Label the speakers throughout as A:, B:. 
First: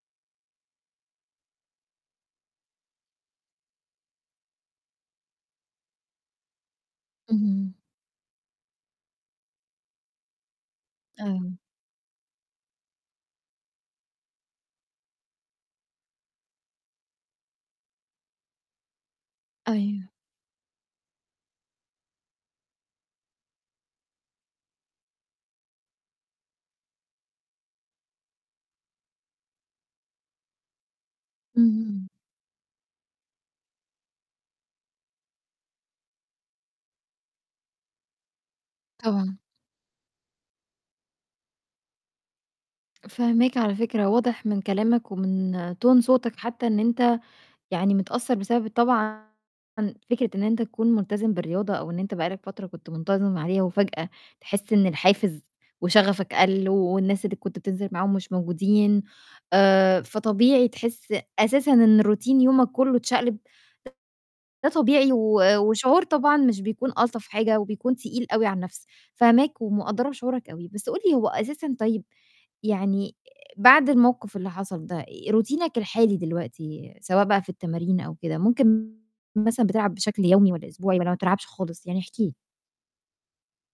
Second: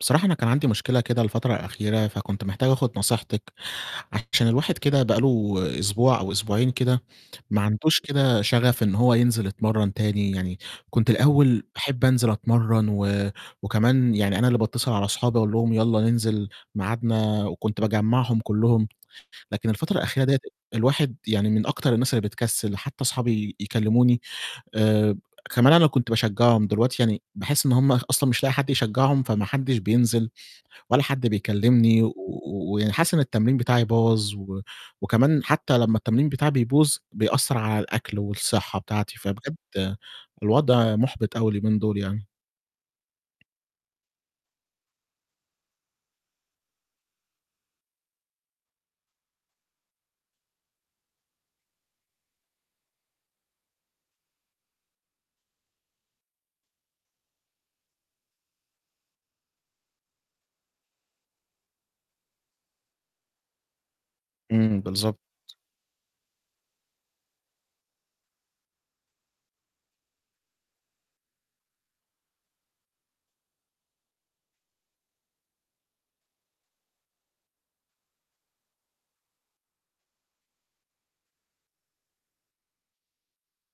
A: بصراحة أنا كان عندي مشكلة كده الفترة الأخيرة، فكنت محتاج آخُد نصيحتِك، عشان الواحد كده بقى له أسبوع أو أسبوعين كده ما
B: إمم.
A: عندهوش كده شَغَف إن هو ينزل يتمرَّن تاني، يعني كنت
B: آه.
A: الأول باحب أنزل أتمرَّن و وكمان يعني أنا اللي باتّصل على أصحابي أقول لهم يالَّا ننزل ميعادنا وكنت باجمَّعهم كُلّهم، لكن الفترة
B: أيوه.
A: الأخيرة ديّة الواحد يعني من أكتر الناس اللي بتكسِّل. حتّى أصحابي يكلِّموني آآ كمان أنا كنت باشجَّعهم دلوقتي يعني باحس إن هُم أصلًا مش لاقي حد يشجَّعهم فما حدّش بينزل ولّا حد بيكلِّمني
B: اهم.
A: و و ويعني حاسس إن التمرين بتاعي باظ و وكمان حتّى لمّا التمرين بتاعي بيبوظ، بيأثّر على الأكل والصحّة بتاعتي.
B: طبعًا.
A: فبجد الوضع مُحبِط أوي اليومين دُول يعني.
B: فاهماك على فكرة، واضح من كلامك ومن tone صوتك حتّى إن أنت يعني متأثّر بسبب طبعًا فكرة إن أنت تكون ملتزم بالرياضة أو إن أنت بقى لك فترة كنت منتظم عليها وفجأة تحس إن الحافز وشَغَفك قَل والناس اللي كنت بتنزل معاهم مش موجودين، آآ، فطبيعي تحس أساسًا إن روتين يومك كُلّه اتشقلب، ده
A: إمم،
B: طبيعي
A: بالضبط.
B: و وشعور طبعًا مش بيكون ألطف حاجة وبيكون تقيل أوي على النَفْس. فاهماك ومقدّرة شعورك أوي، بس قُل لي هو أساسًا طيب يعني بعد الموقِف اللي حصل ده، روتينك الحالي دلوقتي سواء بقى في التمارين أو كده، ممكن مثلًا بتلعب بشكل يومي والَّا أسبوعي والَّا ما بتلعبش خالص؟ يعني احكِ لي.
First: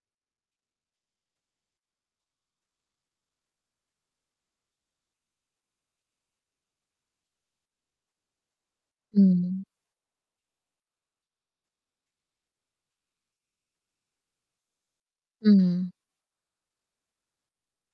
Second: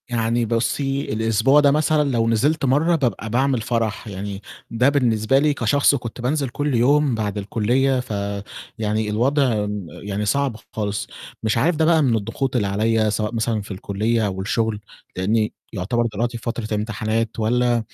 A: يعني بُصّي، الأسبوع ده مثلًا لو نزلت مرّة بابقى باعمل فرح، يعني ده بالنسبة لي كشخص كنت بانزل كل يوم بعد الكُلّية، فيعني
B: إمم.
A: الوضع م يعني صعب خالص. مش عارف ده بقى من الضغوط اللي عليّا سواء مثلًا في الكُلّية أو الشُغل، لإنّي
B: إمم.
A: يعتبر دلوقتي في فترة امتحانات والَّا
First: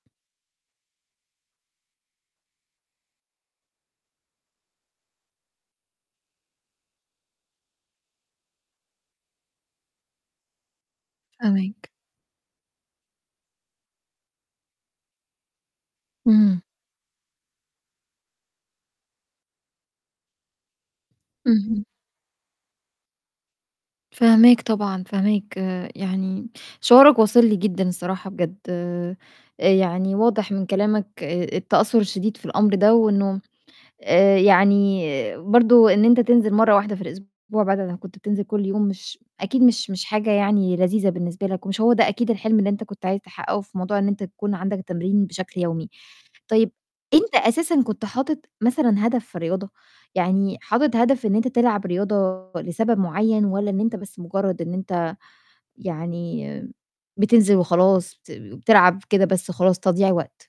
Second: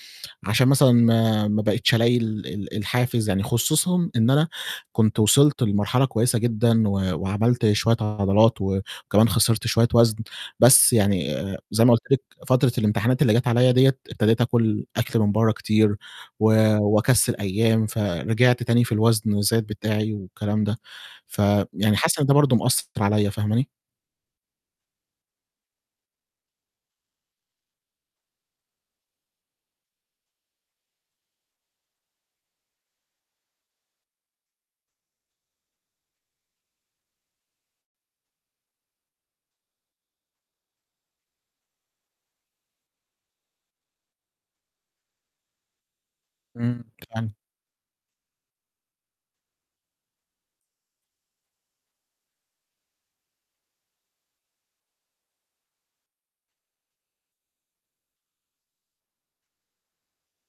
A: عشان مثلًا ما ما بقيتش ألاقي ال ال الحافز، يعني خصوصًا إن أنا كنت وصلت لمرحلة كويسة جدًا و وعملت شوية عضلات وكمان خسرت شوية وَزْن، بس يعني زي
B: فاهماك.
A: ما قُلت لِك فترة الامتحانات اللي جات عليّا ديّة، ابتديت آكُل أكل من برّه كتير و
B: إمم.
A: وأكسِّل أيام، فرجعت تاني في الوزن وزاد بتاعي والكلام ده،
B: اهم.
A: فيعني حاسس إن ده برضه ماثّر عليّا، فاهماني؟
B: فاهماك طبعًا، فاهماك. يعني شعورك واصل لي جدًا الصراحة بجد. آآ يعني واضح من كلامك آآ التأثُّر الشديد في الأمر ده، وإنه آآ يعني برضه إن أنت تنزل مرّة واحدة في الأسبوع بعد ما كنت بتنزل كل يوم مش أكيد مش مش حاجة يعني لذيذة بالنسبة لك ومش هو ده أكيد الحلم اللي أنت كنت عايز تحقَّقه في موضوع إن أنت يكون عندك تمرين بشكل يومي. طيب
A: إمم،
B: أنت
A: [unintelligible]
B: أساسًا كنت حاطط مثلًا هدف في الرياضة؟ يعني حاطط هدف إن أنت تلعب رياضة لسبب معيّن والَّا إن أنت بس مُجرّد إن أنت يعني بتنزل وخلاص، بت بتلعب كده بس خلاص تضييع وقت؟